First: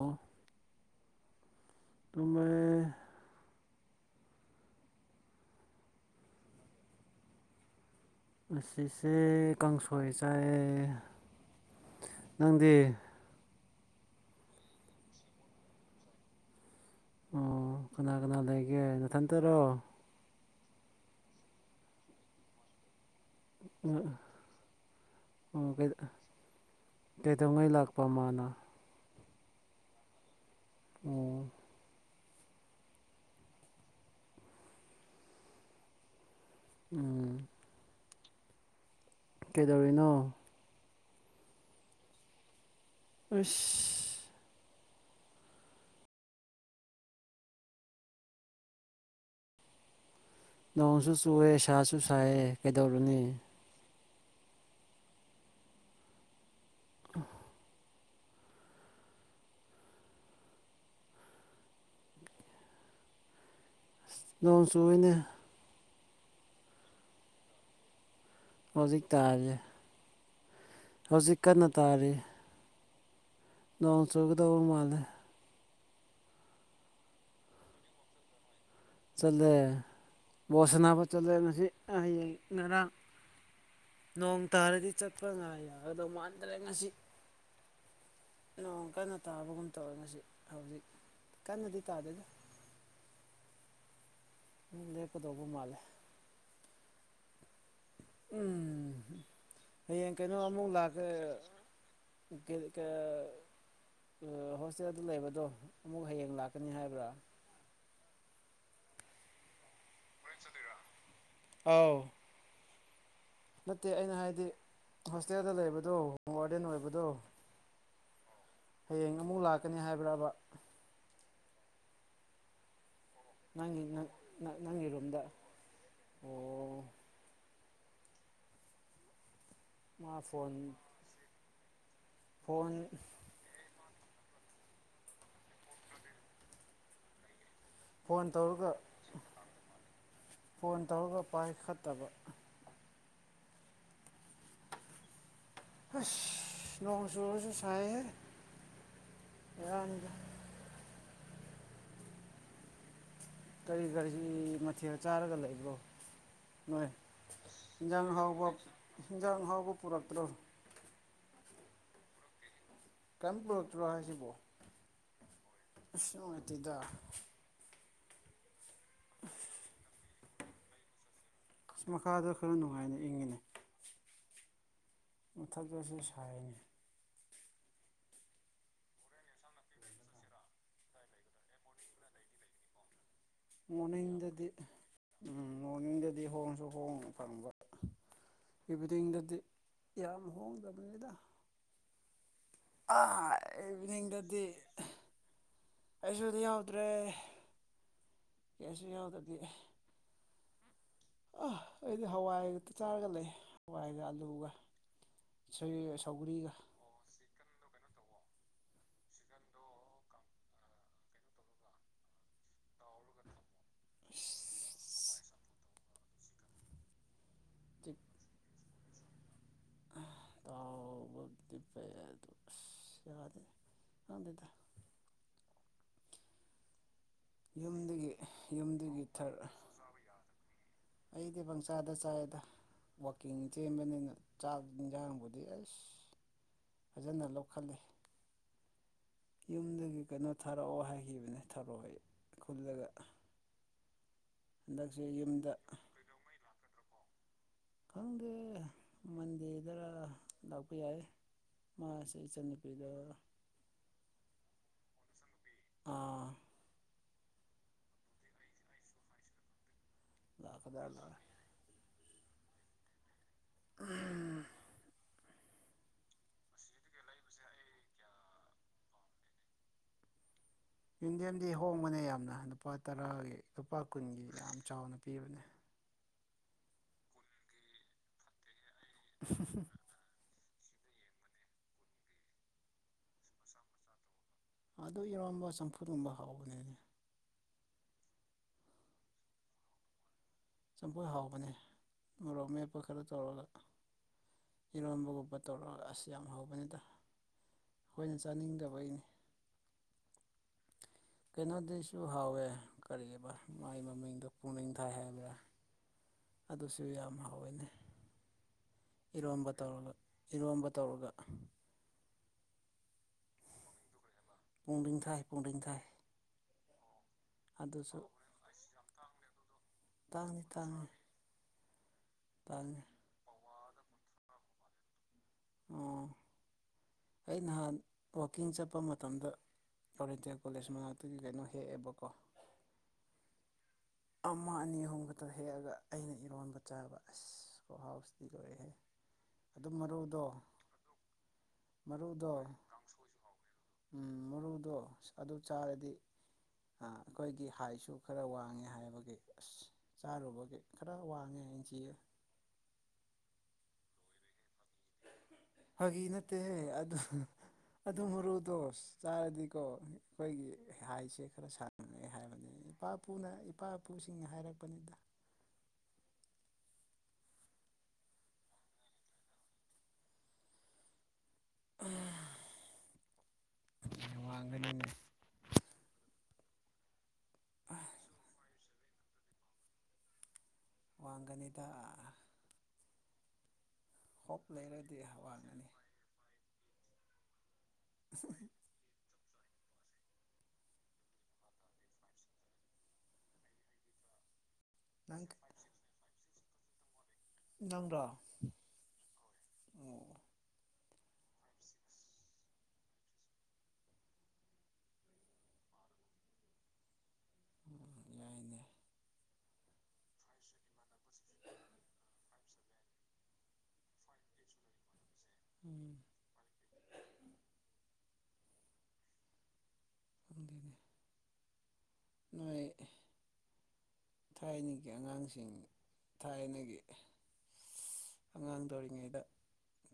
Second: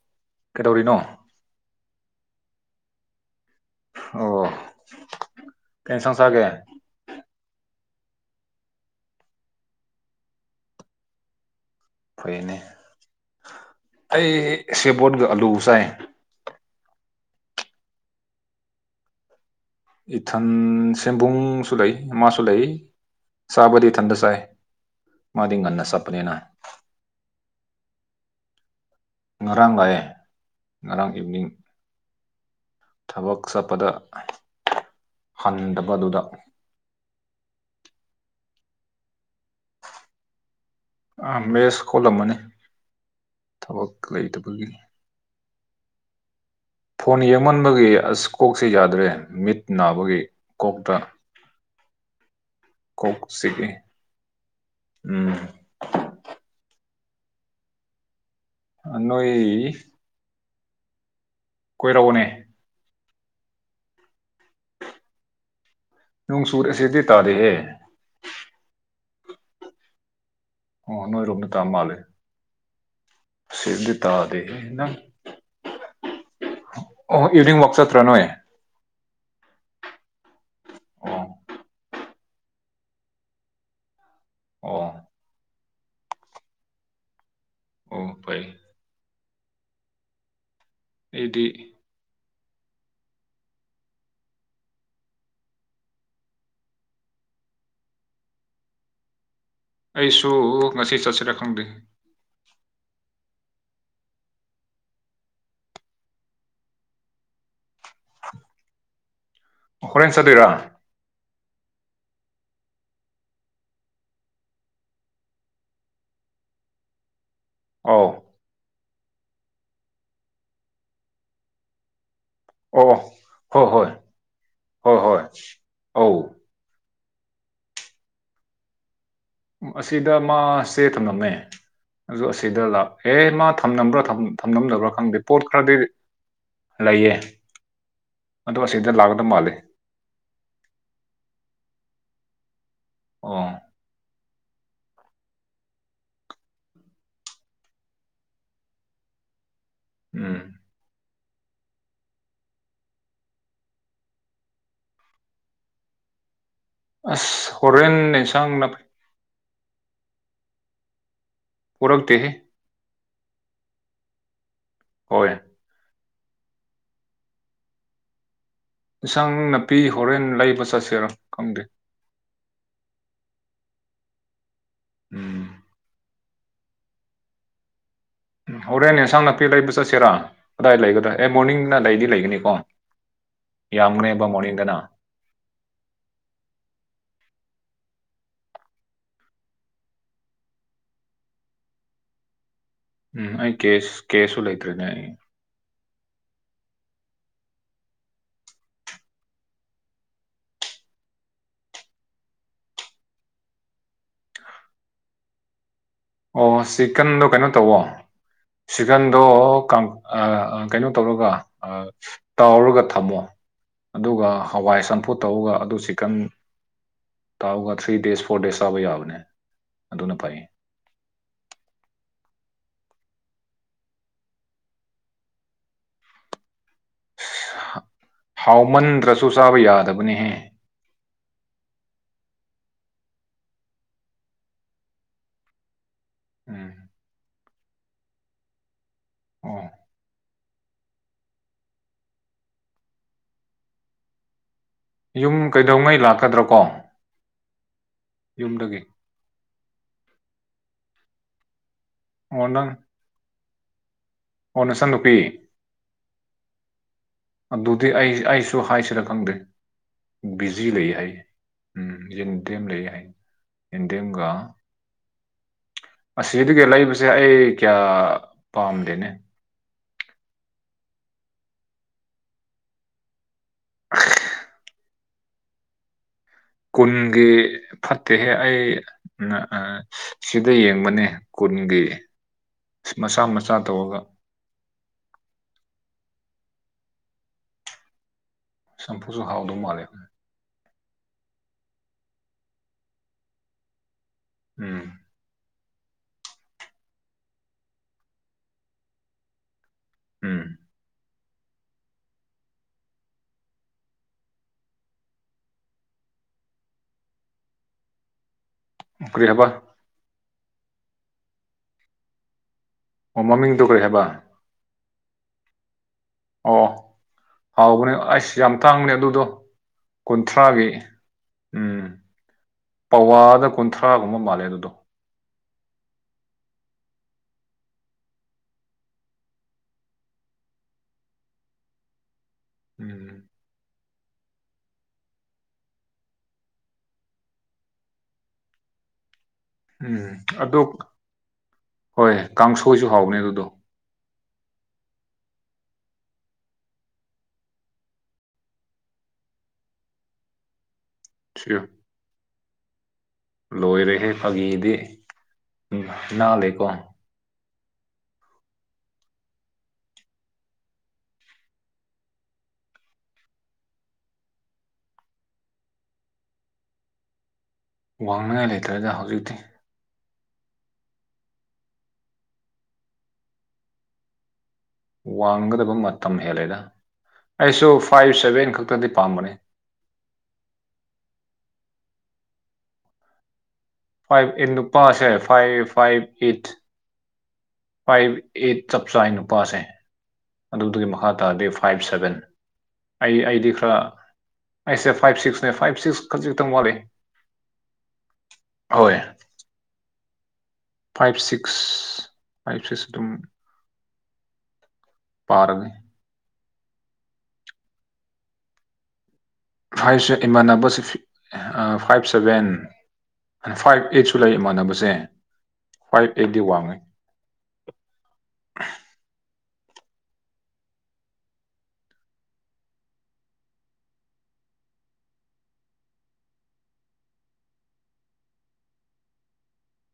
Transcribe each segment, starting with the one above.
ꯑꯣ ꯀꯩꯗꯧꯔꯤꯅꯣ ꯇꯥꯏ ꯑꯣ ꯇꯦꯟꯁꯟꯁꯒꯦ ꯑꯁꯤꯁꯦ ꯀꯥꯡꯁꯣꯏ ꯆꯥꯏ ꯐꯩꯅꯦ ꯅꯪꯗꯤ ꯑꯩ ꯁꯦꯕꯣꯠꯒ ꯑꯂꯨ ꯆꯥꯏ ꯑꯣ ꯀꯅꯥ ꯀꯅꯥ ꯂꯩꯒꯦ ꯅꯊꯪ ꯅꯇꯔꯣ ꯏꯊꯟ ꯁꯦꯟꯕꯨꯡꯁꯨ ꯂꯩ ꯃꯥꯁꯨ ꯂꯩ ꯁꯕꯗꯤ ꯊꯟꯗꯁꯥꯏ ꯃꯥꯗꯤ ꯑꯣ ꯉꯅ ꯁꯄꯅꯦꯅ ꯀꯩꯗꯧꯉꯩ ꯂꯥꯛꯄ ꯃꯥꯅ ꯉꯔꯥꯡ ꯂꯥꯛꯦ ꯉꯔꯥꯡ ꯑꯣ ꯏꯚꯅꯤꯡ ꯊꯕꯛ ꯆꯠꯄꯗ ꯍꯟꯗꯕꯗꯨꯗ ꯎꯝ ꯀꯩꯗꯧꯔꯤꯅꯣ ꯑ ꯃꯦꯁ ꯈꯣꯜꯂꯝꯃꯅꯤ ꯑꯁ ꯊꯕꯛ ꯂꯩꯇꯕꯒꯤ ꯐꯣꯟ ꯌꯦꯡꯃꯟꯕꯒꯤ ꯑꯁ ꯀꯣꯛꯁꯤꯦ ꯌꯥꯗ꯭ꯔꯦ ꯃꯤꯠ ꯅꯥꯕꯒꯤ ꯀꯣꯛꯇ ꯅꯣꯡꯁꯨ ꯆꯨꯑꯦ ꯁꯥꯁꯨ ꯁꯥꯏꯑꯦ ꯀꯣꯛ ꯀꯩꯗꯧꯔꯨꯅꯤ ꯆꯤꯛꯏ ꯎꯝ ꯑ ꯅꯣꯏ ꯀꯣꯏꯔꯛꯑꯣꯅꯦ [unintelligible] ꯑꯣꯏꯅ [unintelligible] ꯑꯁꯤꯁꯦꯗꯤ ꯇꯥꯗꯦ ꯍ ꯍꯧꯖꯤꯛ ꯇꯥꯁꯦ ꯑꯣ ꯅꯣꯏꯔꯣꯝꯗ ꯇꯥ ꯃꯥꯜꯂꯦ ꯁꯤꯜ ꯗꯤ ꯅꯣꯡ ꯇꯗꯑꯦ ꯆꯨꯒꯗꯧꯕ ꯍ ꯃꯥꯜꯂꯦ ꯑꯣ ꯏꯚꯅꯤꯡ ꯋꯥꯥꯛ ꯆꯠꯇ ꯔ ꯅꯣꯋ ꯆꯂꯦ ꯕꯣꯁꯅꯥꯄ ꯆꯂꯦ ꯑꯣ ꯉꯁꯤ ꯍꯌꯦꯡ ꯉꯔꯥꯡ ꯅꯣꯡ ꯑꯣ ꯇꯥꯔꯗꯤ ꯆꯠꯄ꯭ꯔ ꯉꯥ ꯌꯥꯔ ꯑꯗꯨꯗꯧ ꯃꯥꯟꯗ꯭ꯔꯦ ꯉꯁꯤ ꯑꯣ ꯐꯩ ꯅꯣꯡ ꯀꯟꯅ ꯇꯥꯕꯒꯨꯝ ꯇꯧꯔ ꯉꯁꯤ ꯍꯧꯖꯤꯛ ꯑꯩꯗꯤ ꯀꯟꯅꯗꯤ ꯇꯥꯗꯣꯏꯅ ꯂꯦꯀꯗꯧꯕꯨꯝ ꯃꯥꯂꯦ ꯎꯝ ꯍꯌꯦꯡ ꯑꯩꯁꯨ ꯀꯩꯅꯣ ꯑꯃꯨꯛ ꯉꯁꯤ ꯆꯠꯁꯤꯔ ꯈꯪꯗ꯭ꯦ [unintelligible] ꯍꯣꯁꯇꯦꯜꯗꯨ ꯂꯩꯕꯗꯣ ꯑꯃꯨꯛ ꯍꯌꯦꯡ ꯂꯥꯛꯀꯅꯤ ꯍꯥꯏꯕ꯭ꯔꯥ ꯍꯣꯔꯦꯟ ꯆꯠꯇꯣꯏꯔꯥ ꯑꯥꯎ ꯅꯠꯇꯦ ꯑꯩꯅ ꯍꯥꯏꯗꯤ ꯍꯣꯁꯇꯦꯜꯗ ꯂꯩꯕꯗꯣ ꯍꯣꯝ ꯋꯥꯔꯗꯦꯟ ꯑꯣꯏꯕꯗꯣ ꯑ ꯍꯌꯦꯡ ꯑꯃꯨꯛ ꯂꯥꯛꯀꯅꯤ ꯍꯥꯏꯕ꯭ꯔꯕ ꯑꯣ ꯍꯣꯏ ꯍꯣꯏ ꯅꯪꯪ ꯅꯪꯒꯤ ꯍꯣꯏ ꯍꯣꯏ ꯔꯣꯝꯗ ꯑꯧ ꯑꯣ ꯎ ꯃꯥ ꯑꯁꯤꯗ ꯐꯣꯟ ꯃꯥꯁꯦ ꯊꯝꯂꯝꯃꯦ ꯑꯗꯨ ꯑꯁꯤꯗ ꯐꯣꯟ ꯂꯥꯛ ꯑꯦ ꯃꯥ ꯊꯝꯂꯝꯕ꯭ꯔꯥ ꯊꯝꯂꯝꯗꯕ꯭ꯔꯥ ꯈꯪꯗꯦ ꯄꯣꯠ ꯈꯔꯗꯤ ꯂꯩꯌꯦ ꯐꯣꯟ ꯑꯗꯣ ꯇꯧꯔꯒ ꯑꯁꯤꯗ ꯂꯥꯛꯀꯗꯕ ꯃꯥꯜꯂꯦ ꯐꯣꯟ ꯇꯧꯔꯒ ꯄꯥꯏꯈꯠ ꯇꯕꯛ ꯑꯣ ꯑꯁ ꯅꯉꯁꯨꯁꯨ ꯁꯥꯏ ꯑ ꯎꯝ ꯀꯔꯤ ꯀꯒꯥꯔꯤ ꯃꯊꯦꯜ ꯆꯥꯔꯒ ꯂꯩꯕ꯭ꯔꯣ ꯅꯣꯏ ꯑꯁ ꯍꯣꯔꯦꯟ ꯌꯦꯟꯖꯥꯡ ꯍꯥꯎꯕ ꯏꯟꯁꯥꯡ ꯅꯥꯄꯤ ꯍꯟꯖꯥꯡ ꯍꯥꯎꯕ ꯄꯨꯔꯛꯇ꯭ꯔꯣ ꯐꯔꯛꯗ ꯍ ꯀꯔꯝ ꯄꯨꯔꯛꯇ꯭ꯔꯣ ꯍꯥꯏꯁꯤꯕꯣ ꯍꯣꯏ ꯏꯇꯤꯗ ꯏꯁꯁꯪ ꯅꯥꯄꯤ ꯍꯣꯔꯦꯟ ꯂꯩꯕ ꯆꯠꯁꯤꯔꯣ ꯑꯁ ꯃꯈꯥꯗ ꯈꯔ ꯅꯨꯡꯉꯥꯏꯅ ꯏꯪꯉꯤꯅꯦ ꯎꯝ ꯎꯥꯗꯤ ꯑꯁꯦ ꯁꯥꯑꯅꯦ ꯍꯣꯔꯦꯟꯅꯦ ꯑꯦꯟꯁꯥꯡ ꯅꯥꯄꯤ ꯂꯩꯕ ꯆꯠꯁꯤꯔꯥ ꯀꯗꯥꯏ ꯂꯩꯒꯗ꯭ꯔꯥ ꯑꯦ ꯃꯣꯔꯅꯤꯡꯅ ꯂꯩꯗꯤ ꯂꯩꯒꯅꯤꯀꯣ ꯌꯥꯝꯒꯅꯦꯕ ꯃꯣꯔꯅꯤꯡꯗꯗꯤ ꯃꯣꯔꯅꯤꯡꯗꯅ ꯎꯝ ꯃꯣꯔꯅꯤꯡꯗꯗꯤ ꯍꯣꯡꯁꯨ ꯍꯣꯡ ꯐꯪꯕ ꯌꯕꯗꯤꯡꯗꯗꯤ ꯌꯥꯝ ꯍꯣꯡꯗꯕꯅꯤꯗ ꯎ ꯑꯥ ꯑꯩ ꯀꯁ ꯀꯦꯁꯁꯨ ꯂꯩꯇ꯭ꯔꯦꯅꯦ ꯑꯩ ꯑꯩꯁꯨꯗꯤ ꯌꯥꯎꯗ꯭ꯔꯦ ꯀꯦꯁꯨ ꯌꯥꯎꯗꯗꯤ ꯑ ꯑꯩꯗꯤ ꯍꯋꯥꯏꯒ ꯆꯥꯔꯒ ꯂꯩ ꯍꯋꯥꯏꯒ ꯑꯂꯨꯒ ꯁ ꯑꯣ ꯆꯤꯀꯟꯗꯣ ꯀꯩꯅꯣ ꯇꯋꯣ ꯁꯤꯀꯟꯗꯣ ꯀꯩꯅꯣ ꯇꯧꯔꯒ ꯇꯥꯎꯔꯒ ꯊꯝꯃꯣ ꯑꯗꯨꯒ ꯍꯋꯥꯏ ꯆꯝꯐꯨ ꯇꯧꯒ ꯑꯗꯨ ꯆꯤꯛꯀꯟ ꯇꯧꯑꯒ ꯊ꯭ꯔꯤ ꯆꯤꯛ ꯗꯦꯖ ꯐꯣꯔ ꯗꯦꯖ ꯆꯥꯕ ꯌꯥꯕꯅꯦ ꯑꯗꯨꯅ ꯐꯩ ꯄꯗꯦ ꯀꯗ ꯌꯨꯝꯗꯒꯤ ꯌꯨꯝꯗꯒꯤ ꯍꯥꯎꯃꯟꯗ꯭ꯔꯁꯨ ꯊꯔ ꯆꯥꯕ ꯌꯥꯗꯕꯅꯤꯍꯦ ꯑꯩꯗꯤ ꯄꯪꯆꯥꯗ ꯆꯥꯏꯗ ꯋꯥꯋꯥꯛꯀꯤꯡ ꯆꯦꯟꯕꯅꯤꯅ ꯆꯥꯛ ꯌꯦꯟꯖꯥꯡꯕꯨꯗꯤ ꯑꯁ ꯎꯝ ꯐꯖꯅ ꯂꯧꯈꯠꯜꯂꯤ ꯑꯣ ꯌꯨꯝꯗꯒꯤ ꯀꯩꯅꯣ ꯊꯥꯔꯛꯑꯣ ꯍꯥꯏꯈꯤꯕꯅꯦ ꯊꯥꯔꯛꯑꯣ ꯑꯩ ꯈꯨꯜꯂꯒ ꯍꯟꯗꯛꯁꯦ ꯌꯨꯝ ꯌꯨꯝꯗ ꯀꯩꯗꯧꯉꯩ ꯂꯥꯛꯀꯗ꯭ꯔꯣ ꯀꯣ ꯈꯪꯗꯦ ꯌꯨꯝꯗꯒꯤ ꯃꯟꯗꯤꯔꯗꯔ ꯂꯥꯛꯄ ꯌꯥꯏ ꯃꯥꯁꯦ ꯑꯣ ꯅꯪ ꯏꯆꯟꯅꯨꯄꯤꯗ ꯅꯁ ꯅꯨꯄꯤ ꯑꯥ ꯑꯗꯨꯗꯤ ꯑꯩ ꯑꯩꯁꯨ ꯍꯥꯏꯁꯤꯔ ꯈꯪꯗꯦ ꯕꯤꯖꯤ ꯂꯥꯛꯀꯗ꯭ꯔꯥ ꯂꯩ ꯍꯥꯏ ꯂꯥꯛꯑꯣꯏ ꯎꯝ ꯗꯦꯝꯦꯝ ꯂꯩ ꯍꯥꯏ ꯏꯟ ꯗꯦꯝꯦꯝꯒ ꯑꯁꯤꯗꯨꯒ ꯂꯩꯕꯁꯦ ꯑꯩ ꯀꯌꯥ ꯄꯥꯝꯗꯦꯅꯦ ꯌꯟꯗꯤꯌꯦꯝꯗꯤ ꯍꯣꯡꯕꯅꯦ ꯌꯥꯝꯅ ꯂꯨꯄꯥ ꯇꯔꯥꯒꯤ ꯂꯨꯄꯥ ꯀꯨꯟꯒꯤ ꯌꯥꯝ ꯆꯥꯎꯅ ꯄꯤꯕꯅꯦ ꯀꯨꯟꯒꯤ ꯐꯠꯇꯦꯍꯦ ꯑꯩ ꯁꯤꯗ ꯌꯦꯡꯕꯅꯦ ꯀꯨꯟꯒꯤ ꯑ ꯃꯆꯥ ꯃꯆꯥ ꯇꯧꯔꯒ ꯑꯗꯨ ꯏꯔꯣꯟꯝꯕ ꯆꯝꯐꯨꯠꯒꯨꯝꯕ ꯍꯥꯎꯕꯅꯦꯅꯦ ꯁꯝꯄꯨꯁꯨꯍꯥꯎꯗ ꯃꯥꯂꯦ ꯆꯝꯐꯨꯣꯏ ꯍꯥꯎꯕꯅꯦ ꯃꯣꯔꯣꯛ ꯃꯦꯞꯄ ꯈꯔ ꯇꯧꯔꯒ ꯎꯝ ꯏꯔꯣꯟꯕꯒꯨꯝꯕ ꯇꯧꯔꯒ ꯑꯁ ꯌꯥꯝ ꯍꯧꯕꯅꯤꯗ ꯑꯩꯈꯣꯏꯅ ꯆꯥꯅꯤꯡꯗꯕꯒꯤꯅꯤ ꯎꯝ ꯀꯩꯅꯣꯗꯁꯨ ꯍꯥꯎꯋꯦ ꯀꯔꯤ ꯃꯥꯏ ꯃꯃꯤꯡꯗꯣ ꯄꯨꯛꯅꯤꯡ ꯊꯥꯏ ꯍꯥꯏꯕ꯭ꯔꯥ ꯑꯗꯨꯁꯨ ꯌꯥꯝ ꯍꯥꯎꯋꯏꯅꯤ ꯀꯔꯤ ꯍꯥꯏꯕ ꯏꯔꯣꯝꯕ ꯇꯧꯔꯒ ꯏꯔꯣꯝꯕ ꯇꯧꯔꯒ ꯑꯣ ꯃꯃꯤꯡꯗꯨꯣ ꯀꯔꯤ ꯍꯥꯏꯕ ꯄꯨꯡꯗꯤꯡ ꯊꯥꯏ ꯄꯨꯡꯂꯤꯡ ꯊꯥꯏ ꯑꯣ ꯍꯥꯎꯕꯅꯦ ꯑꯩꯁ ꯌꯥꯝ ꯇꯥꯡꯕꯅꯦ ꯑꯗꯨꯗꯣ ꯇꯥꯡꯅꯤ ꯀꯨꯟꯊ꯭ꯔꯥꯒꯤ ꯇꯥꯡꯅꯤ ꯎꯝ ꯇꯥꯡꯅꯤ ꯄꯋꯥꯗ ꯀꯨꯟꯊ꯭ꯔꯥꯒꯨꯝꯕ ꯃꯥꯜꯂꯦ ꯑꯗꯨꯗꯣ ꯑꯣ ꯑꯩ ꯅꯍꯥꯟ ꯋꯥꯋꯀꯤꯡ ꯆꯠꯄ ꯃꯇꯝꯗ ꯀꯇꯤꯌꯥ ꯀꯣꯂꯦꯖ ꯃꯅꯥꯛꯇꯒꯤ ꯀꯩꯅꯣ ꯍꯦꯛꯑꯦꯕꯀꯣ ꯎꯝ ꯑꯃ ꯑꯅꯤ ꯑꯍꯨꯝ ꯈꯛꯇ ꯍꯦꯛꯑꯒ ꯑꯩꯅ ꯏꯔꯣꯟꯕ ꯆꯥꯕ ꯑꯁ ꯍꯥꯎꯁꯇꯤ ꯂꯣꯏꯔꯦꯦ [unintelligible] ꯎꯝ ꯑꯗꯣ ꯍꯣꯏ ꯃꯔꯨꯗꯣ ꯀꯥꯡꯁꯣꯏꯁꯨ ꯍꯥꯎꯅꯦ ꯑꯗꯨꯗꯣ ꯎꯝ ꯃꯔꯨꯗꯣ ꯑꯗꯨ ꯆꯥꯔꯗꯤ ꯑꯩꯈꯣꯏꯒꯤ ꯍꯥꯏꯁꯨ ꯈꯔ ꯋꯥꯡꯉꯦ ꯍꯥꯏꯕ ꯑꯁ ꯆꯥꯔꯨꯕꯒꯤ ꯈꯔ ꯋꯥꯡꯉꯦ ꯁꯤ ꯏꯟꯁꯤ ꯂꯣꯏꯔꯦꯍꯦ ꯐꯥꯒꯤꯗꯤ ꯎ ꯐꯥꯒꯤ ꯅꯠꯇꯦꯍꯦ ꯏꯅꯥꯜꯂꯦꯀꯣ ꯑꯗꯨ ꯑꯗꯨ ꯃꯔꯨꯗꯣ ꯆꯥꯔꯗꯤꯀꯣ ꯑꯩꯈꯣꯏꯒꯤ ꯍꯥꯏꯁꯦ ꯈꯔ ꯁꯥꯡꯅꯦ ꯍꯥꯏꯕꯅꯤ ꯑꯩ ꯏꯄꯥ ꯏꯄꯨꯅ ꯏꯄꯥ ꯏꯄꯨꯁꯤꯡꯅ ꯍꯥꯏꯔꯛꯄꯅꯤꯗ [unintelligible] ꯋꯥꯡꯅꯤꯡꯉꯥꯏ ꯂꯩꯇ꯭ꯔꯗ ꯍꯧꯖꯤꯛꯇꯤ ꯎꯝ ꯋꯥꯡꯒꯗꯕ ꯃꯇꯝ ꯍꯦꯜꯂꯦꯗ ꯑꯩꯁꯨ ꯐꯥꯏꯚ ꯁꯚꯦꯟ ꯈꯛ ꯭ꯔꯗꯤ ꯄꯥꯝꯝꯕꯅꯦ ꯋꯥꯡꯒꯅꯤꯗ ꯐꯥꯏꯚ ꯍꯣꯞ ꯑꯩꯠ ꯂꯩꯔꯗꯤ ꯅꯨꯄꯥꯁ ꯋꯥꯡꯉꯅꯤ five five eight five eight ꯆꯞꯁꯥꯟ ꯎꯄꯥꯥꯁꯦ ꯑꯗꯨꯗꯨꯒꯤ ꯃꯈꯥ ꯇꯥꯔꯗꯤ ꯐꯥꯏꯚ ꯁꯚꯦꯟ ꯑꯩ ꯑꯩꯗꯤ ꯈꯔ ꯑꯩꯁꯦ ꯐꯥꯏꯚ ꯅꯪ ꯁꯤꯛꯁꯅꯦ ꯐꯥꯏꯚ ꯁꯤꯛꯁ ꯈꯖꯤꯛꯇꯪ ꯋꯥꯠꯛꯦ ꯅꯪ꯭ꯔ ꯐꯥꯏꯚ ꯁꯤꯛꯁ ꯐꯥꯏꯚ ꯁꯤꯛꯁ ꯑꯗꯨꯝ ꯄꯥꯔꯒꯦ ꯌꯥꯏꯅꯦ ꯐꯥꯏꯚ ꯏꯃꯥꯟꯅꯕꯁꯤ ꯐꯥꯏꯚ ꯁꯚꯦꯟ ꯐꯥꯏꯚ ꯑꯩꯠꯁꯨ ꯂꯩ ꯏꯃꯥꯟꯅꯕꯁꯦ ꯎꯝ ꯐꯥꯏꯚ ꯑꯩꯗꯤ ꯋꯥꯉ ꯗꯒꯤ ꯅꯥꯏ ꯊꯥꯏꯅꯒꯤ ꯑꯉꯥꯡꯁꯤꯡ ꯊꯥꯏꯅꯒꯤ ꯑꯉꯥꯡ ꯇꯣꯔꯤꯉꯩꯗ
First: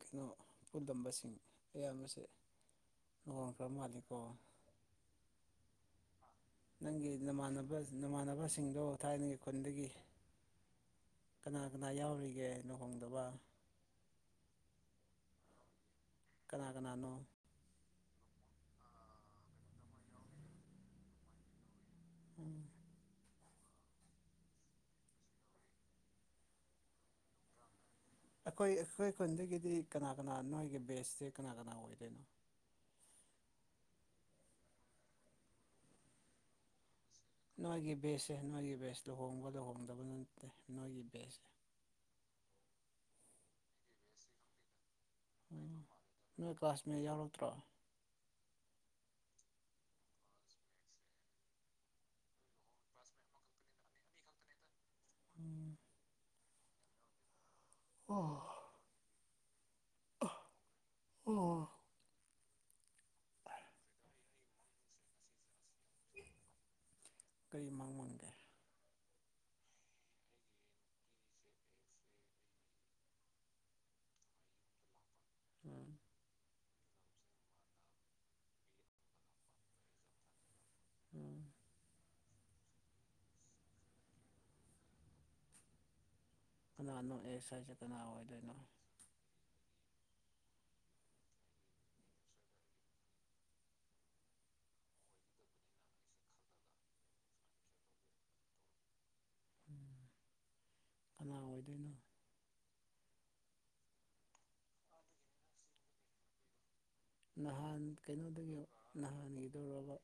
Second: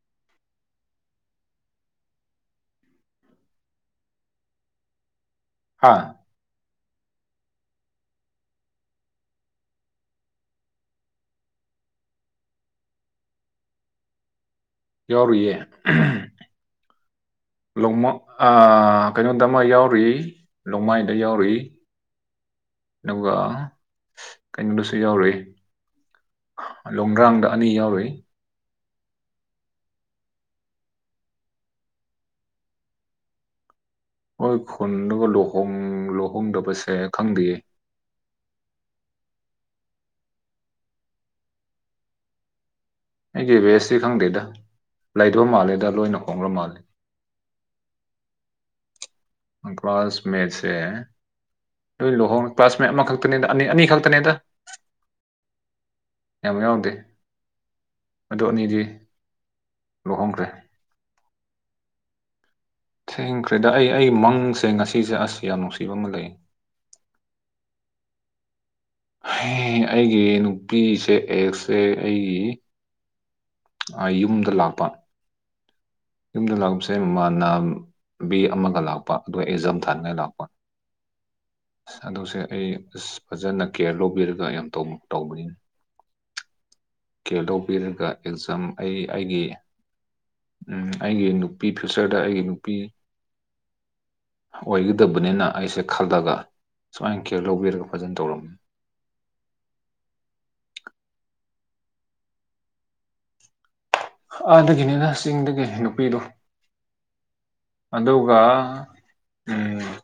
ꯀꯩꯅꯣ ꯄꯨꯜꯂꯝꯕꯁꯤꯡ ꯑꯌꯥꯝ ꯑꯁꯦ ꯑꯗꯨꯒꯈ ꯃꯥꯜꯂꯤꯀ ꯍꯥ ꯅꯪꯒꯤ ꯅꯃꯥꯟꯅꯕ ꯅꯃꯥꯟꯅꯕꯁꯤꯡꯗꯣ ꯊꯥꯏꯅꯒꯤ ꯈꯨꯟꯗꯒꯤ ꯀꯅꯥ ꯀꯅꯥ ꯌꯥꯎꯔꯤꯒꯦ ꯂꯨꯍꯣꯡꯗꯕ ꯌꯎꯔ ꯌꯦ ꯀꯅꯥ ꯀꯅꯥꯅꯣ ꯂꯣꯡꯃ ꯀꯩꯅꯣꯗ ꯑꯃ ꯌꯥꯎꯔꯤꯏ ꯅꯣꯡꯃꯥꯏꯗ ꯌꯥꯎꯔꯤꯏ ꯎꯝ ꯏꯀ ꯀꯩꯅꯣꯗꯁꯨ ꯌꯥꯎꯔꯛꯏ ꯂꯣꯡꯗ꯭ꯔꯥꯡꯗ ꯑꯅꯤ ꯌꯥꯎꯔꯛꯏ ꯑꯩꯈꯣꯏ ꯑꯩꯈꯣꯏ ꯈꯨꯟꯗꯒꯤꯗꯤ ꯀꯅꯥ ꯀꯅꯥ ꯅꯣꯏꯒꯤ ꯕꯦꯁꯁꯦ ꯀꯅꯥ ꯀꯅꯥ ꯑꯣꯏꯗꯣꯏꯅꯣ [unintelligible] ꯍꯣꯏ ꯈꯨꯟꯗꯨ ꯂꯨꯍꯣꯡ ꯂꯨꯍꯣꯡꯗꯕꯁꯦ ꯈꯪꯗꯦꯌꯦ ꯅꯒꯤ ꯦ ꯍꯣ ꯂꯧꯍꯣꯡꯗꯕ ꯅꯠꯇꯦ ꯅꯣꯏꯒꯤ ꯕꯦꯁꯁꯦ ꯑꯩꯒꯤ ꯕꯦꯁꯁꯤ ꯈꯪꯗꯦꯗ ꯂꯩꯗꯕ ꯎꯝ ꯃꯥꯜꯂꯦꯗ ꯂꯣꯏꯅ ꯅꯣꯏ ꯍꯣꯡꯈ꯭ꯔ ꯃꯥꯜꯂꯦ ꯀ꯭ꯂꯥꯁꯃꯦꯠ ꯌꯥꯎꯔꯛꯇ꯭ꯔꯣ ꯑꯀꯋꯥꯥꯁ ꯃꯦꯁꯦ ꯂꯣꯏ ꯂꯨꯍꯣꯡꯉ ꯀ꯭ꯂꯥꯁ ꯃꯦꯟ ꯑꯃꯈꯛꯇꯅꯦꯗ ꯑꯅꯤ ꯑꯅꯤ ꯈꯛꯇꯅꯦꯗ ꯎꯝ ꯑꯕ ꯌꯥꯎꯗꯦ ꯑꯣ ꯑꯗꯨ ꯑꯅꯤꯗꯤ ꯂꯧꯣꯛꯍꯣꯡꯈ꯭ꯔꯦ ꯑꯣ ꯊꯦꯡꯈ꯭ꯔꯦꯗ ꯑꯩ ꯑꯩ ꯃꯪꯁꯦ ꯉꯁꯤꯁꯦ ꯑꯁ ꯌꯥꯝ ꯅꯨꯡꯁꯤꯕ ꯑꯃ ꯂꯩ ꯀꯔꯤ ꯃꯥꯡ ꯃꯥꯡꯒꯦ ꯑꯩꯒꯤ ꯅꯨꯄꯤꯁꯦ ꯑꯦꯁꯁꯦ ꯑꯩꯒꯤ ꯌꯨꯝꯗ ꯂꯥꯛꯄ ꯎꯝ ꯗ ꯂꯥꯛꯄꯁꯦꯃꯅꯥ ꯕꯤ ꯑꯃꯒ ꯂꯥꯛꯄ ꯑꯗꯨꯒ ꯑꯦꯖꯝꯊꯥꯟꯒ ꯂꯥꯛꯄ ꯎꯝ ꯑꯗꯣꯁꯦ ꯑꯩ ꯑꯁ ꯐꯖꯅ ꯀꯦꯌꯔ ꯂꯧꯕꯤꯔꯒ ꯌꯥꯝ ꯇꯧꯕꯅꯤ ꯀꯅꯥꯅꯣ ꯀꯦꯜ ꯑꯦꯁ ꯍꯥꯏꯁꯦ ꯀꯅꯥ ꯂꯧꯕꯤꯔꯒ ꯑꯣꯏꯗꯣꯏꯅꯣ ꯑꯦꯛꯖꯥꯝ ꯑꯩ ꯑꯩꯒꯤ ꯑꯩꯒꯤ ꯅꯨꯄꯤ ꯐ꯭ꯌꯨꯆꯔꯗ ꯑꯩꯒꯤ ꯅꯨꯄꯤ ꯑꯣꯏꯒꯗꯕꯅꯤꯅ ꯑꯩꯁꯦ ꯈꯜꯂꯒ ꯁꯨꯃꯥꯏꯅ ꯀꯦꯌꯔ ꯂꯧꯕꯤꯔꯒ ꯐꯖꯅ ꯇꯧꯔꯝꯃꯤ ꯀꯅꯥ ꯑꯣꯏꯗꯣꯏꯅꯣ ꯑꯥꯗꯒꯤꯅꯤꯅ ꯆꯤꯡꯗꯒꯤ ꯅꯨꯄꯤꯗꯨ ꯅꯍꯥꯟ ꯀꯩꯅꯣꯗꯒꯤ ꯎꯝ ꯅꯍꯥꯟꯒꯤꯗꯧꯔꯕ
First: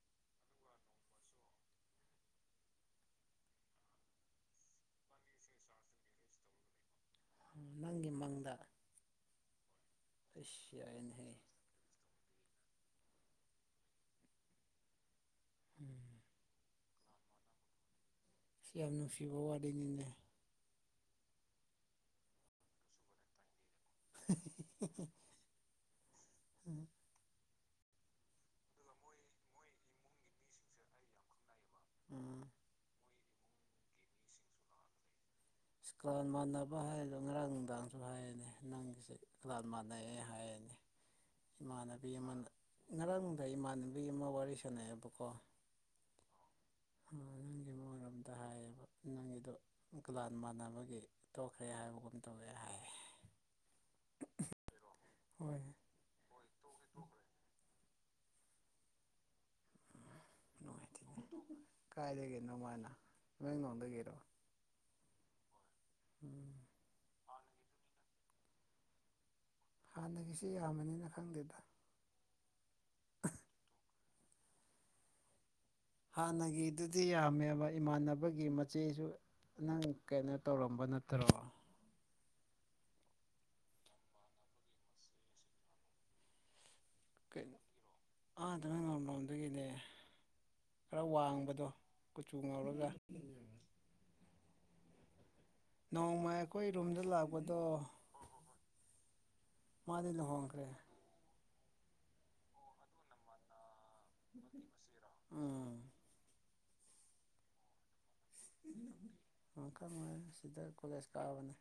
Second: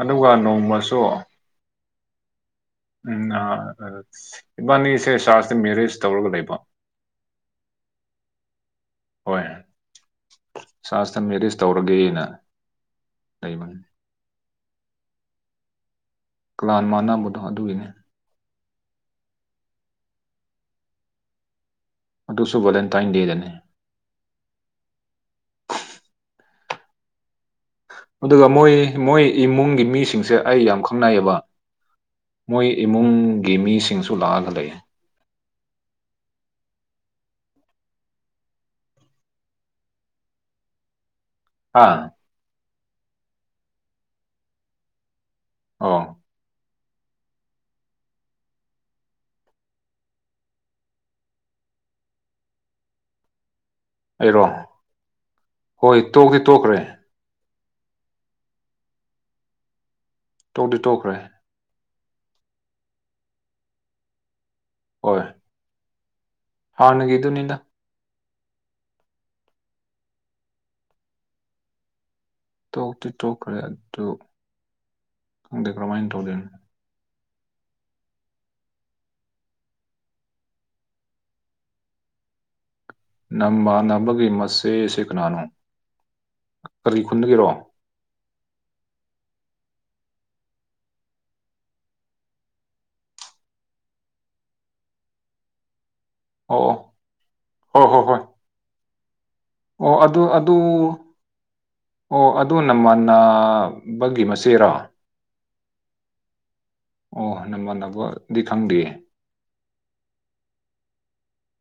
ꯑꯗꯨꯒꯅ ꯅꯣꯡꯃꯁꯨꯣ ꯎꯝ ꯏꯕꯥꯅꯤꯁꯦ ꯁꯥꯔꯁꯤꯇ ꯃꯦꯔꯤꯦꯖ ꯇꯧꯔꯒ ꯂꯩꯕ [unintelligible] ꯅꯪꯒꯤ ꯃꯪꯗ ꯍꯣꯏ ꯑꯩꯁ ꯁꯥꯁꯇ ꯌꯥꯏꯅꯦꯍꯦ ꯃꯦꯔꯤꯖ ꯇꯧꯔꯒꯦꯅ ꯇꯥꯏꯕ ꯎꯝ ꯄꯥꯟ ꯃꯥꯟꯅꯕꯗꯣ ꯑꯗꯨꯒꯤꯅꯤ ꯁꯤ ꯌꯥꯝ ꯅꯨꯡꯁꯤꯕ ꯋꯥꯔꯤꯅꯤꯅꯦ ꯑꯗꯨ ꯑꯗꯨꯁꯨ ꯦꯂꯦꯟꯇꯥꯏꯟ ꯗꯦꯗꯅꯦ ꯎꯝ ꯑꯗꯨꯒ ꯃꯣꯏ ꯃꯣꯏ ꯏꯃꯨꯡꯒꯤ ꯃꯤꯁꯤꯡꯁꯦ ꯑꯩ ꯌꯥꯝ ꯈꯪꯅꯩꯌꯦꯕ ꯃꯣꯏ ꯏꯃꯨꯡꯒꯤ ꯃꯤꯁꯤꯡꯁꯨ ꯂꯥꯛꯑꯒ ꯂꯩ ꯏꯁꯀꯥꯟ ꯃꯥꯟꯅꯕ ꯍꯥꯏꯗꯣ ꯉꯔꯥꯡ ꯅꯨꯡꯗꯥꯡꯁꯨ ꯍꯥꯏꯔꯅꯦ ꯅꯪꯒꯤꯁꯦꯀꯥꯟ ꯃꯥꯟꯅꯩꯦ ꯍꯥꯏꯔꯅꯤ [unintelligible] ꯑꯥ ꯏꯃꯥꯟꯅꯕꯤ ꯑꯃꯅ ꯉꯔꯥꯡꯗ ꯏꯃꯥꯟꯅꯕꯤ ꯑꯃ ꯋꯥꯔꯤ ꯁꯥꯟꯅꯩꯑꯕꯀꯣ ꯑꯥ ꯅꯪꯒꯤ ꯑꯃꯡꯔꯣꯝꯗ ꯍꯥꯏꯌꯦꯕ ꯅꯪꯒꯤꯗꯣꯥ ꯃꯥꯟꯅꯕꯒꯤ ꯇꯣꯛꯈ꯭ꯔꯦ ꯍꯥꯏꯕꯒꯨꯝ ꯇꯧꯋꯦ ꯍꯥꯏ ꯑꯩꯔꯣ ꯍꯣꯏ ꯇꯣꯛꯇꯤ ꯇꯣꯛꯈ꯭ꯔꯦ ꯇꯣꯛꯗꯤ ꯇꯣꯛꯈ꯭ꯔꯦ ꯀꯥꯏꯗꯒꯤꯅꯣꯃꯥꯏꯅ ꯏꯃꯦꯦꯟꯡꯂꯣꯡꯗꯒꯤꯔꯣ ꯍꯣꯏ ꯎꯝ ꯍꯥꯥꯎꯅꯒ ꯏꯗꯨꯅꯤꯅ ꯍꯥꯟꯅꯒꯤꯁꯤ ꯌꯥꯝꯃꯅꯤꯅ ꯈꯪꯗꯦꯗ ꯇꯣꯛꯛꯇ ꯇꯣꯛꯈꯔꯦ ꯇꯪꯗꯔꯣꯃꯥꯏꯟ ꯇꯧꯂꯅꯤ ꯄꯝꯃꯦꯕ ꯏꯃꯥꯟꯅꯕꯒꯤ ꯃꯆꯦꯁꯨ ꯅꯪ ꯀꯩꯅꯣ ꯇꯧꯔꯝꯕ ꯅꯠꯇ꯭ꯔꯣ ꯅꯃ ꯅꯕꯒꯤ ꯃꯁꯦ ꯁꯤ ꯀꯅꯥꯅꯨ ꯀꯔꯤ ꯈꯨꯟꯅꯒꯤꯔꯣ ꯑꯥꯗ ꯅꯪ ꯉꯝꯂꯣꯝꯗꯨꯒꯤꯅꯦ ꯈꯔ ꯋꯥꯡꯕꯗꯣ ꯀꯨꯆꯨ ꯉꯥꯎꯔꯒ ꯅꯣꯡꯃ ꯑꯩꯈꯣꯏ ꯑꯣ ꯔꯨꯝꯗ ꯂꯥꯛꯄꯗꯣ ꯑꯣ ꯍꯣꯏ ꯍꯣꯏ ꯍꯣꯏ ꯑꯣ ꯃꯥꯗꯤ ꯑꯗꯨ ꯑꯗꯨ ꯂꯨꯍꯣꯡꯈ꯭ꯔꯦ ꯑꯣ ꯑꯗꯨ ꯅꯃꯟꯅ ꯕꯒꯤ ꯃꯆꯦꯔꯣ ꯎꯝ ꯑꯣ ꯅꯃ ꯅꯕ ꯣꯡꯀ ꯃ ꯁꯤꯗꯥ ꯀꯂꯦꯁꯀꯥꯕꯅꯦ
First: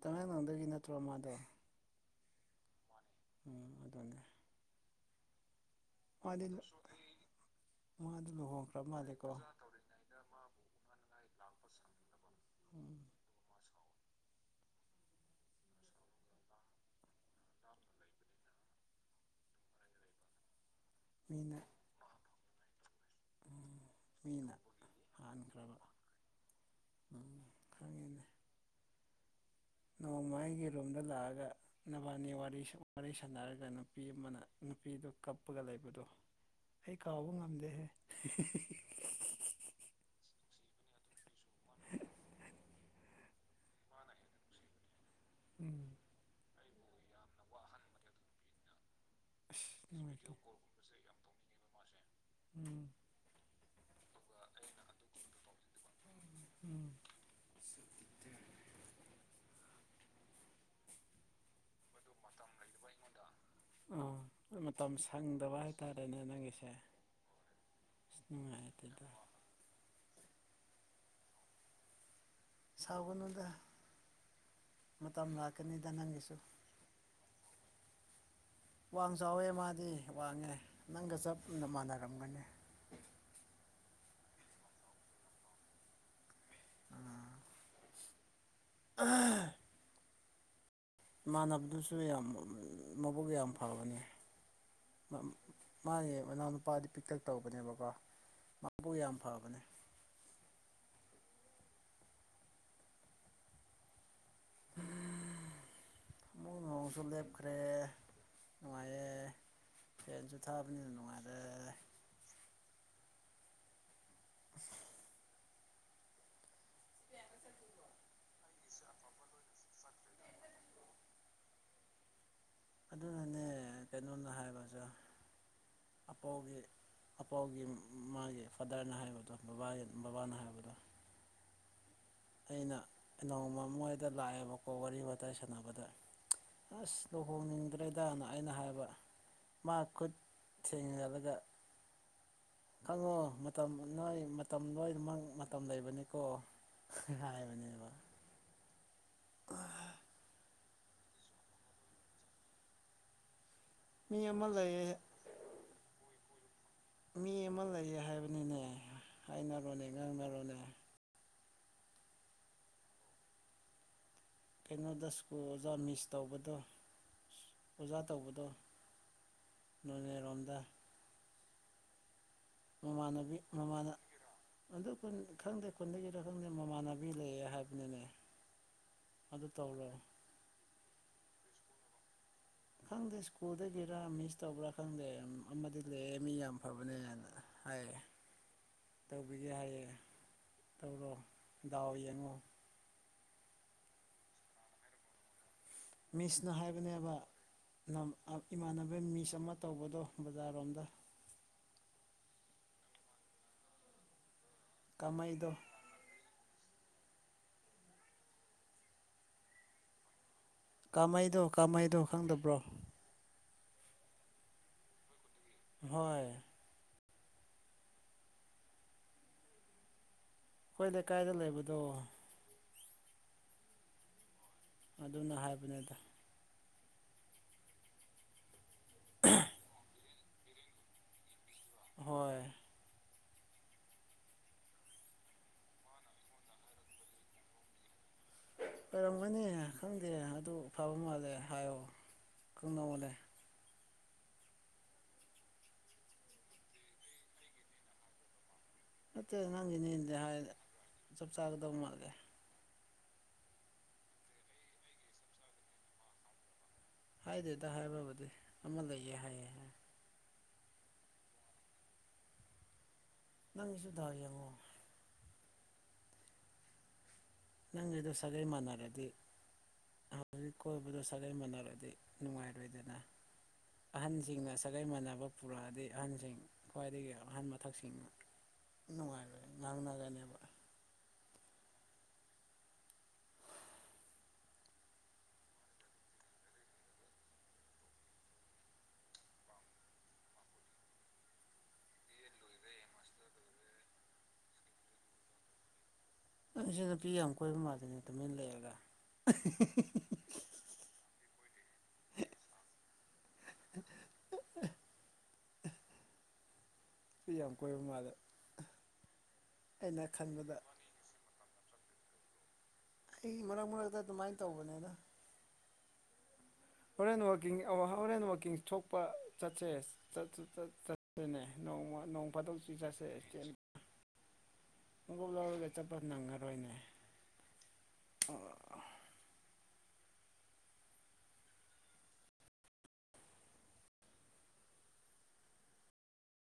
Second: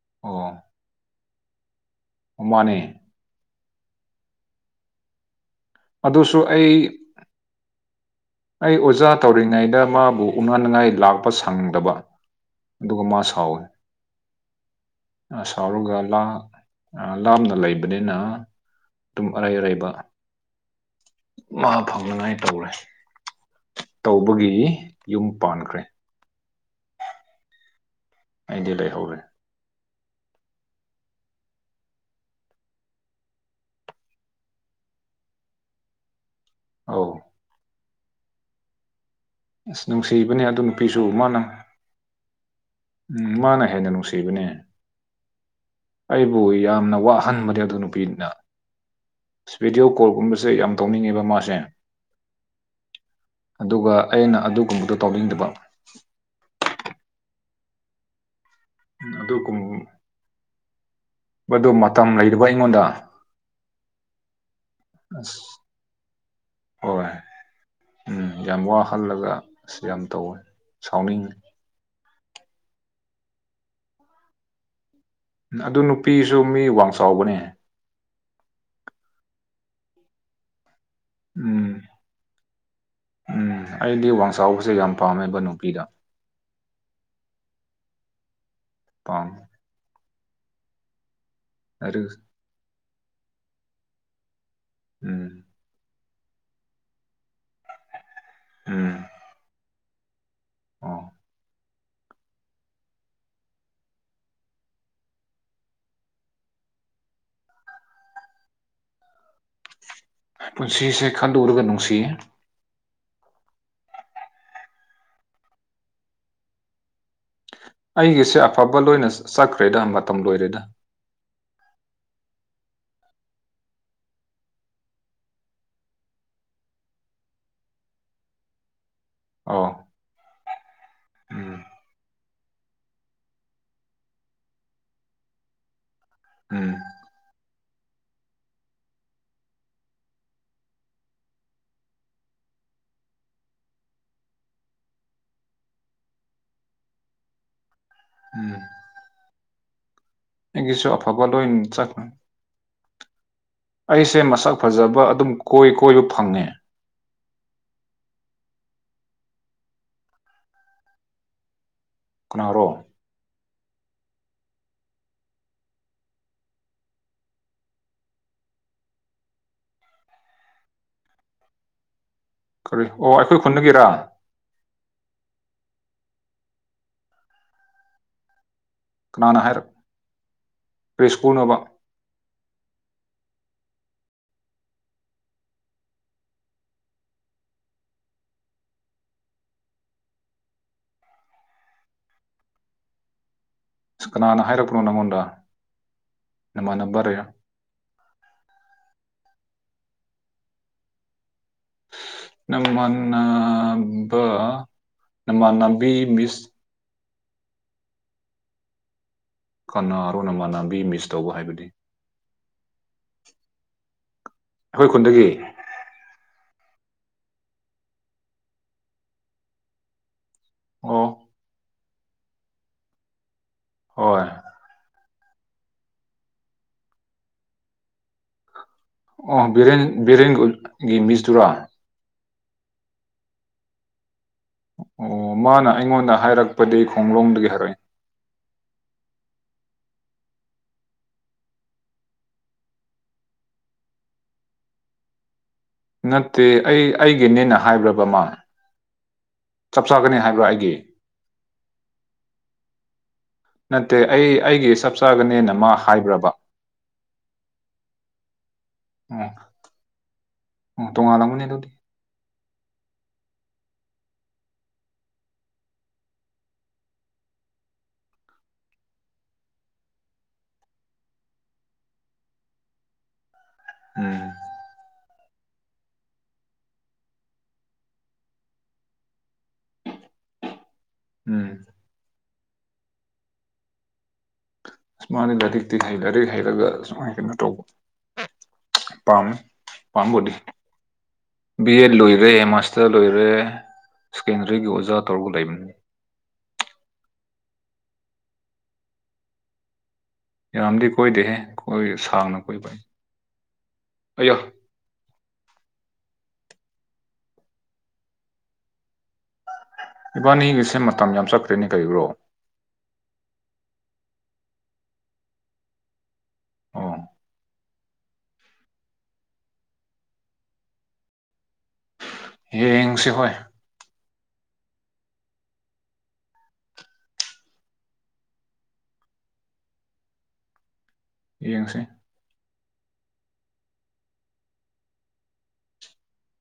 ꯇꯃꯦꯡꯂꯡꯂꯣꯡꯗꯒꯤ ꯅꯠꯇ꯭ꯔꯣ ꯃꯥꯗꯣ ꯅꯦ ꯎ ꯑꯗꯨꯅꯦ ꯑꯗꯨꯁꯨ ꯃꯥꯗꯤ ꯑꯩ ꯃꯥꯗꯤ ꯑꯩ ꯂꯨꯍꯣꯡꯈ꯭ꯔ ꯑꯣꯖꯥ ꯃꯥꯜꯂꯦꯀꯣ ꯇꯧꯔꯤꯉꯩꯗ ꯃꯥꯕꯨ ꯎꯅꯅꯤꯡꯉꯥꯏ ꯂꯥꯛꯄ ꯁꯪꯗꯕ ꯎꯝ ꯗꯨꯘ ꯃꯥꯁꯋ ꯁꯥꯎꯔꯒ ꯂꯥꯞꯅ ꯂꯩꯕꯅꯤꯅ ꯑꯗꯨꯝ ꯑꯔꯩ ꯑꯔꯩꯕ ꯃꯤꯅ ꯃꯥ ꯐꯪꯅꯉꯥꯏ ꯇꯧꯔꯦ ꯃꯤꯅ ꯇꯧꯕꯒꯤ ꯌꯨꯝ ꯄꯥꯟꯈ꯭ꯔꯦ ꯈ ꯑꯩꯗꯤ ꯂꯩꯍꯧꯔꯦ ꯅꯣꯡꯃꯥꯏꯒꯤ ꯔꯨꯝꯗ ꯂꯥꯛꯑꯒ ꯅꯕꯥꯅꯤ ꯋꯥꯔꯤ ꯁꯥꯟꯅꯔꯒ ꯅꯨꯄꯤ ꯑꯃꯅ ꯅꯨꯄꯤꯗꯣ ꯀꯞꯄꯒ ꯂꯩꯕꯗꯣ ꯑꯩ ꯑꯧ ꯀꯥꯎꯕ ꯉꯝꯗꯦꯍꯦ ꯑꯁ ꯅꯨꯡꯁꯤꯕꯅꯦ ꯑꯗꯨ ꯅꯨꯄꯤꯁꯨ ꯃꯥꯅ ꯎꯝ ꯃꯥꯅ ꯍꯦꯟꯅ ꯅꯨꯡꯁꯤꯕꯅꯦ ꯎꯝ ꯑꯩꯕꯨ ꯌꯥꯝꯅ ꯋꯥꯍꯟꯕꯅꯤ ꯑꯗꯨ ꯅꯨꯄꯤꯅ ꯑꯁ ꯚꯕꯤꯗꯤꯑꯣ ꯀꯣꯜꯒꯨꯝꯕꯁꯦ ꯌꯥꯝ ꯇꯧꯅꯤꯡꯉꯦꯕ ꯃꯥꯁꯦ ꯎꯝ ꯑꯗꯨꯒ ꯑꯩꯅ ꯑꯗꯨꯒꯨꯝꯕꯗꯣ ꯇꯧꯅꯤꯡꯗꯕ ꯑꯗꯨ ꯀꯨꯝ ꯃꯗꯨ ꯃꯇꯝ ꯂꯩꯔꯕ ꯑꯩꯉꯣꯟꯗ ꯑ ꯃꯇꯝ ꯑꯁ ꯁꯪꯗꯕ ꯍꯥꯏꯇꯥꯔꯦꯅꯦ ꯅꯪꯒꯤꯁꯦ ꯍꯣꯏ ꯑꯁ ꯎꯝ ꯌꯥꯝ ꯅꯨꯡꯉꯥꯏꯇꯦꯗ ꯋꯥꯍꯜꯂꯒ ꯑ ꯌꯥꯝ ꯇꯧꯋꯦ ꯁꯥꯎꯅꯤꯡꯉꯤ ꯁꯥꯎꯒꯅꯗ ꯑꯗꯨ ꯅꯨꯄꯤꯁꯨ ꯃꯤ ꯋꯥꯡ ꯆꯥꯎꯕꯅꯦ ꯋꯥꯡ ꯆꯥꯎꯋꯦ ꯃꯥꯗꯤ ꯋꯥꯡꯉꯦ ꯅꯪꯒ ꯆꯞꯅ ꯎꯝ ꯃꯥꯟꯅꯔꯝꯒꯅꯤ ꯎꯝ ꯑꯩꯗꯤ ꯋꯥꯡ ꯆꯥꯎꯥꯎꯕꯁꯦ ꯌꯥꯝ ꯄꯥꯝꯃꯦꯕ ꯅꯨꯄꯤꯗ ꯄꯥꯡ ꯏꯃꯥꯟꯅꯕꯗꯨꯁꯨ ꯂꯥꯏꯔꯤꯛ ꯌꯥꯝ ꯃꯕꯨꯛ ꯌꯥꯝ ꯐꯕꯅꯤ ꯎꯝ ꯃꯥꯅꯦ ꯃꯅꯥꯎꯅꯨꯄꯥꯗꯤ ꯄꯤꯛꯇꯛ ꯇꯧꯕꯅꯦꯕꯀꯣ ꯃꯥꯕꯨ ꯌꯥꯝ ꯐꯕꯅꯦ ꯑꯥ [unintelligible] ꯣꯏ ꯃꯪꯁꯣꯔꯗꯦꯕꯈ꯭ꯔ ꯅꯅꯨꯡꯉꯥꯏ ꯄꯨꯟꯁꯤꯁꯦ ꯈꯟꯗꯔꯒ ꯅꯨꯡꯁꯤꯌꯦ [unintelligible] ꯑꯩꯒꯤꯁꯦ ꯑꯐꯕ ꯂꯣꯏꯅ ꯆꯠꯈ꯭ꯔꯦꯗ ꯃꯇꯝ ꯂꯣꯏꯔꯦꯗ ꯑꯗꯨꯅꯅꯦ ꯀꯩꯅꯣꯅ ꯍꯥꯏꯕꯁꯦ ꯑꯄꯥꯎꯒꯤ ꯑꯄꯥꯎꯒꯤ ꯃꯥꯒꯤ ꯐꯥꯗꯔꯅ ꯍꯥꯏꯕꯗꯣꯕꯥ ꯑꯣ ꯕꯕꯥꯅ ꯍꯥꯏꯕꯗꯣ ꯎꯝ ꯑꯩꯅ ꯅꯣꯡꯃ ꯃꯣꯏꯗ ꯂꯥꯛꯑꯦꯕꯀꯣ ꯋꯥꯔꯤ ꯋꯥꯇꯥꯏ ꯁꯥꯟꯅꯕꯗ ꯎꯝ ꯑꯁ ꯂꯨꯍꯣꯡꯅꯤꯡꯗ꯭ꯔꯦꯗꯅ ꯑꯩꯅ ꯍꯥꯏꯕ ꯃꯥ ꯈꯨꯠ ꯊꯦꯡꯅꯔꯒ ꯈꯪꯉꯣ ꯃꯇꯝ ꯅꯣꯏ ꯃꯇꯝ ꯂꯣꯏꯅꯃꯛ ꯃꯇꯝ ꯂꯩꯕꯅꯤꯀꯣ ꯍꯥꯏ ꯃꯅꯤꯕ ꯎꯝ ꯒꯤꯁꯨ ꯑꯐꯕ ꯂꯣꯏ ꯆꯥꯛ ꯅ ꯃꯤ ꯑꯩꯁꯦ ꯑꯃ ꯃꯁꯛ ꯂꯩꯌꯦ ꯐꯖꯕ ꯑꯗꯨꯝ ꯀꯣꯏ ꯀꯣꯏꯕ ꯐꯪꯉꯦ ꯃꯤ ꯑꯃ ꯂꯩꯌꯦ ꯍꯥꯏꯕꯅꯤꯅꯦ ꯍꯥꯏꯅꯔꯣꯅꯦ ꯉꯥꯡꯅꯔꯣꯅꯦ ꯀꯅꯔꯣ ꯀꯩꯅꯣꯗ ꯁ꯭ꯀꯨꯜ ꯑꯣꯖꯥ ꯃꯤꯁ ꯇꯧꯕꯗꯣ ꯑꯣꯖꯥ ꯇꯧꯕꯗꯣ ꯅꯅꯦ ꯔꯣꯝꯗꯥ ꯀꯔꯤ ꯑꯣ ꯃꯃꯥꯟꯅꯕꯤ ꯑꯩꯈꯣꯏ ꯈꯨꯟꯗꯒꯤꯔꯥ ꯃꯃꯥꯅ ꯑꯗꯨ ꯑꯩ ꯈꯪꯗꯦ ꯈꯨꯟꯗꯒꯤꯔ ꯈꯪꯗ ꯃꯃꯥꯟꯅꯕꯤ ꯂꯩꯌꯦ ꯍꯥꯏꯕꯅꯤꯅꯦ ꯑꯗꯨ ꯇꯧꯔꯣ ꯄꯨꯅꯕ ꯈꯪꯗꯦ ꯁ꯭ꯀꯨꯜꯗꯒꯤꯔ ꯃꯤꯁ ꯇꯧꯕ꯭ꯔꯥ ꯈꯪꯗꯦ ꯑꯃꯗꯤ ꯂꯩꯦ ꯃꯤ ꯌꯥꯝ ꯐꯕꯅꯦꯅ ꯍꯥꯏ ꯇꯧꯕꯤꯒꯦ ꯍꯥꯏꯌꯦ ꯇꯧꯔꯣ ꯗꯥꯎ ꯌꯦꯡꯉꯨ ꯑꯁ ꯀꯅꯥꯅ ꯍꯥꯏꯔꯛꯄꯅꯣ ꯅꯪꯉꯣꯟꯗ ꯃꯤꯁꯅ ꯍꯥꯏꯕꯅꯦꯕ ꯅꯃꯥꯟꯅꯕꯔ ꯏꯃꯥꯟꯅꯕ ꯃꯤꯁ ꯑꯃ ꯇꯧꯕꯗꯣ ꯕꯖꯥꯔꯔꯣꯝꯗ ꯅꯃꯅꯕ ꯀꯥꯃꯩꯗꯣ ꯅꯃꯅꯕꯤ ꯃꯤꯁ ꯈꯟꯅꯔꯣ ꯅꯃꯥꯟꯅꯕꯤ ꯃꯤꯁ ꯇꯧꯕ ꯀꯥꯃꯩꯗꯣ ꯍꯥꯏꯕꯗꯤ ꯀꯥꯃꯩꯗꯣ ꯈꯪꯗꯕ꯭ꯔꯣ ꯑꯩꯈꯣꯏ ꯈꯨꯟꯗꯒꯤ ꯍꯣꯏ ꯑꯩꯈꯣꯏ ꯑꯣ ꯂꯩꯀꯥꯏꯗ ꯂꯩꯕꯗꯣ ꯍꯣꯏ ꯑꯗꯨꯅ ꯍꯥꯏꯕꯅꯤꯗ ꯑꯣ ꯕꯤꯦꯟ ꯕꯤꯔꯦꯟꯒꯤꯒꯤ ꯃꯤꯁꯇꯨꯔꯥ ꯍꯣꯏ ꯑꯣ ꯃꯥꯅ ꯑꯩꯉꯣꯟꯗ ꯍꯥꯏꯔꯛꯄꯗꯤ ꯈꯣꯡꯂꯣꯡꯝꯗꯒꯤ ꯍꯥꯏꯔꯛꯏ ꯀꯔꯝꯒꯅꯤ ꯈꯪꯗꯦ ꯑꯗꯨ ꯐꯕ ꯃꯥꯜꯂꯦ ꯍꯥꯏꯌꯣ ꯀꯕꯂꯦ ꯅꯠꯇꯦ ꯑꯩ ꯑꯩꯒꯤꯅꯦꯅ ꯍꯥꯏꯕ꯭ꯔꯕꯃ ꯅꯠꯇꯦ ꯅꯪꯒꯤ ꯅꯗꯦ ꯍꯥꯏ ꯆꯞ ꯆꯥꯒꯗꯧ ꯃꯥꯜꯂꯦ ꯅꯠꯇꯦ ꯑꯩ ꯑꯩꯒꯤ ꯆꯞ ꯆꯥꯒꯅꯦꯅ ꯃꯥ ꯍꯥꯏꯕ꯭ꯔꯕ ꯍꯥꯏꯗꯦꯗ ꯍꯥꯏꯕꯕꯨꯗꯤ ꯑꯃ ꯂꯩꯌꯦ ꯑꯣ ꯍꯥꯏꯌꯦ ꯍꯥꯏ ꯑꯣ ꯇꯣꯡꯉꯥꯜꯂꯥꯡꯒꯅꯤ ꯅ ꯑꯗꯨꯧꯗꯤ ꯅꯪꯒꯤꯁꯨ ꯗꯥꯎ ꯌꯦꯡꯉꯣ ꯅꯪ ꯑꯗꯨꯗ ꯁꯒꯩ ꯃꯥꯟꯅꯔꯗꯤ ꯍꯧꯖꯤꯛ ꯀꯣꯏꯕꯗ ꯁꯒꯩ ꯃꯅꯥꯜꯗꯤ ꯅꯨꯡꯉꯥꯏꯔꯣꯏꯗꯅ ꯎꯝ ꯑꯍꯟꯁꯤꯡꯅ ꯁꯥꯒꯩ ꯃꯥꯟꯅꯕ ꯄꯨꯔꯛꯑꯗꯤ ꯑꯍꯟꯁꯤꯡ ꯈ꯭ꯋꯥꯏꯗꯒꯤ ꯑꯍꯟ ꯃꯊꯛꯁꯤꯡ ꯅꯨꯡꯉꯥꯏꯕ ꯉꯥꯡꯅꯒꯅꯤ ꯎꯝ ꯑꯃꯅ ꯂꯥꯏꯔꯤꯛꯇꯤ ꯍꯩ ꯂꯥꯏꯔꯤꯛ ꯍꯩꯔꯒ ꯁꯨꯃꯥꯏꯅ ꯀꯩꯅꯣ ꯇꯧꯕ ꯄꯝ ꯄꯝꯕꯨꯗꯤ ꯕꯤ ꯑꯦꯠ ꯂꯣꯏꯔꯦ ꯃꯥꯁꯇꯔ ꯂꯣꯏꯔꯦ ꯁ꯭ꯀꯦꯟꯗꯔꯤꯒꯤ ꯑꯣꯖꯥ ꯇꯧꯔꯒ ꯂꯩꯕꯅꯤ ꯑꯩ ꯁꯤ ꯅꯨꯄꯤ ꯌꯥꯝ ꯀꯣꯏꯕ ꯃꯥꯜꯜꯂꯤꯏꯅꯦ ꯇꯨꯃꯤꯟꯅ ꯂꯩꯔꯒ ꯌꯥꯔꯝꯗꯤ ꯀꯣꯏꯗꯦꯍꯦ ꯀꯣꯏ ꯁꯥꯡꯅ ꯀꯣꯏꯕ ꯑꯩ ꯑꯣ [unintelligible] ꯁꯤ ꯌꯥꯝ ꯀꯣꯏꯕ ꯃꯥꯜꯂꯦ ꯑꯩꯅ ꯈꯟꯕꯗ ꯏꯕꯥꯅꯤꯒꯤꯁꯦ ꯃꯇꯝ ꯌꯥꯝ ꯆꯠꯈ꯭ꯔꯦꯅꯦ ꯀꯔꯤꯕ꯭ꯔꯣ ꯑꯩ ꯃꯔꯛ ꯃꯔꯛꯇ ꯑꯗꯨꯃꯥꯏꯅ ꯇꯧꯕꯅꯦꯅ ꯑꯣ ꯍꯣꯔꯦꯟ ꯋꯥꯛꯀꯤꯡ ꯍꯣꯔꯦꯟ ꯋꯥꯛꯀꯤꯡ ꯊꯣꯛꯄ ꯆꯠꯁꯦ ꯆꯠꯁꯅꯦ ꯅꯣꯡꯃ ꯅꯣꯡ ꯐꯥꯗꯣꯛ ꯆꯤ ꯆꯠꯁꯦ ꯌꯦꯡꯁꯤ ꯍꯣꯏ ꯃꯨꯒꯜ ꯋꯥꯔꯣꯏ ꯦ ꯆꯄꯠꯅ ꯉꯔ ꯑꯣꯏꯣꯏꯅꯦ ꯑꯣ [unintelligible] [inaudible] ꯌꯦꯡꯁꯦ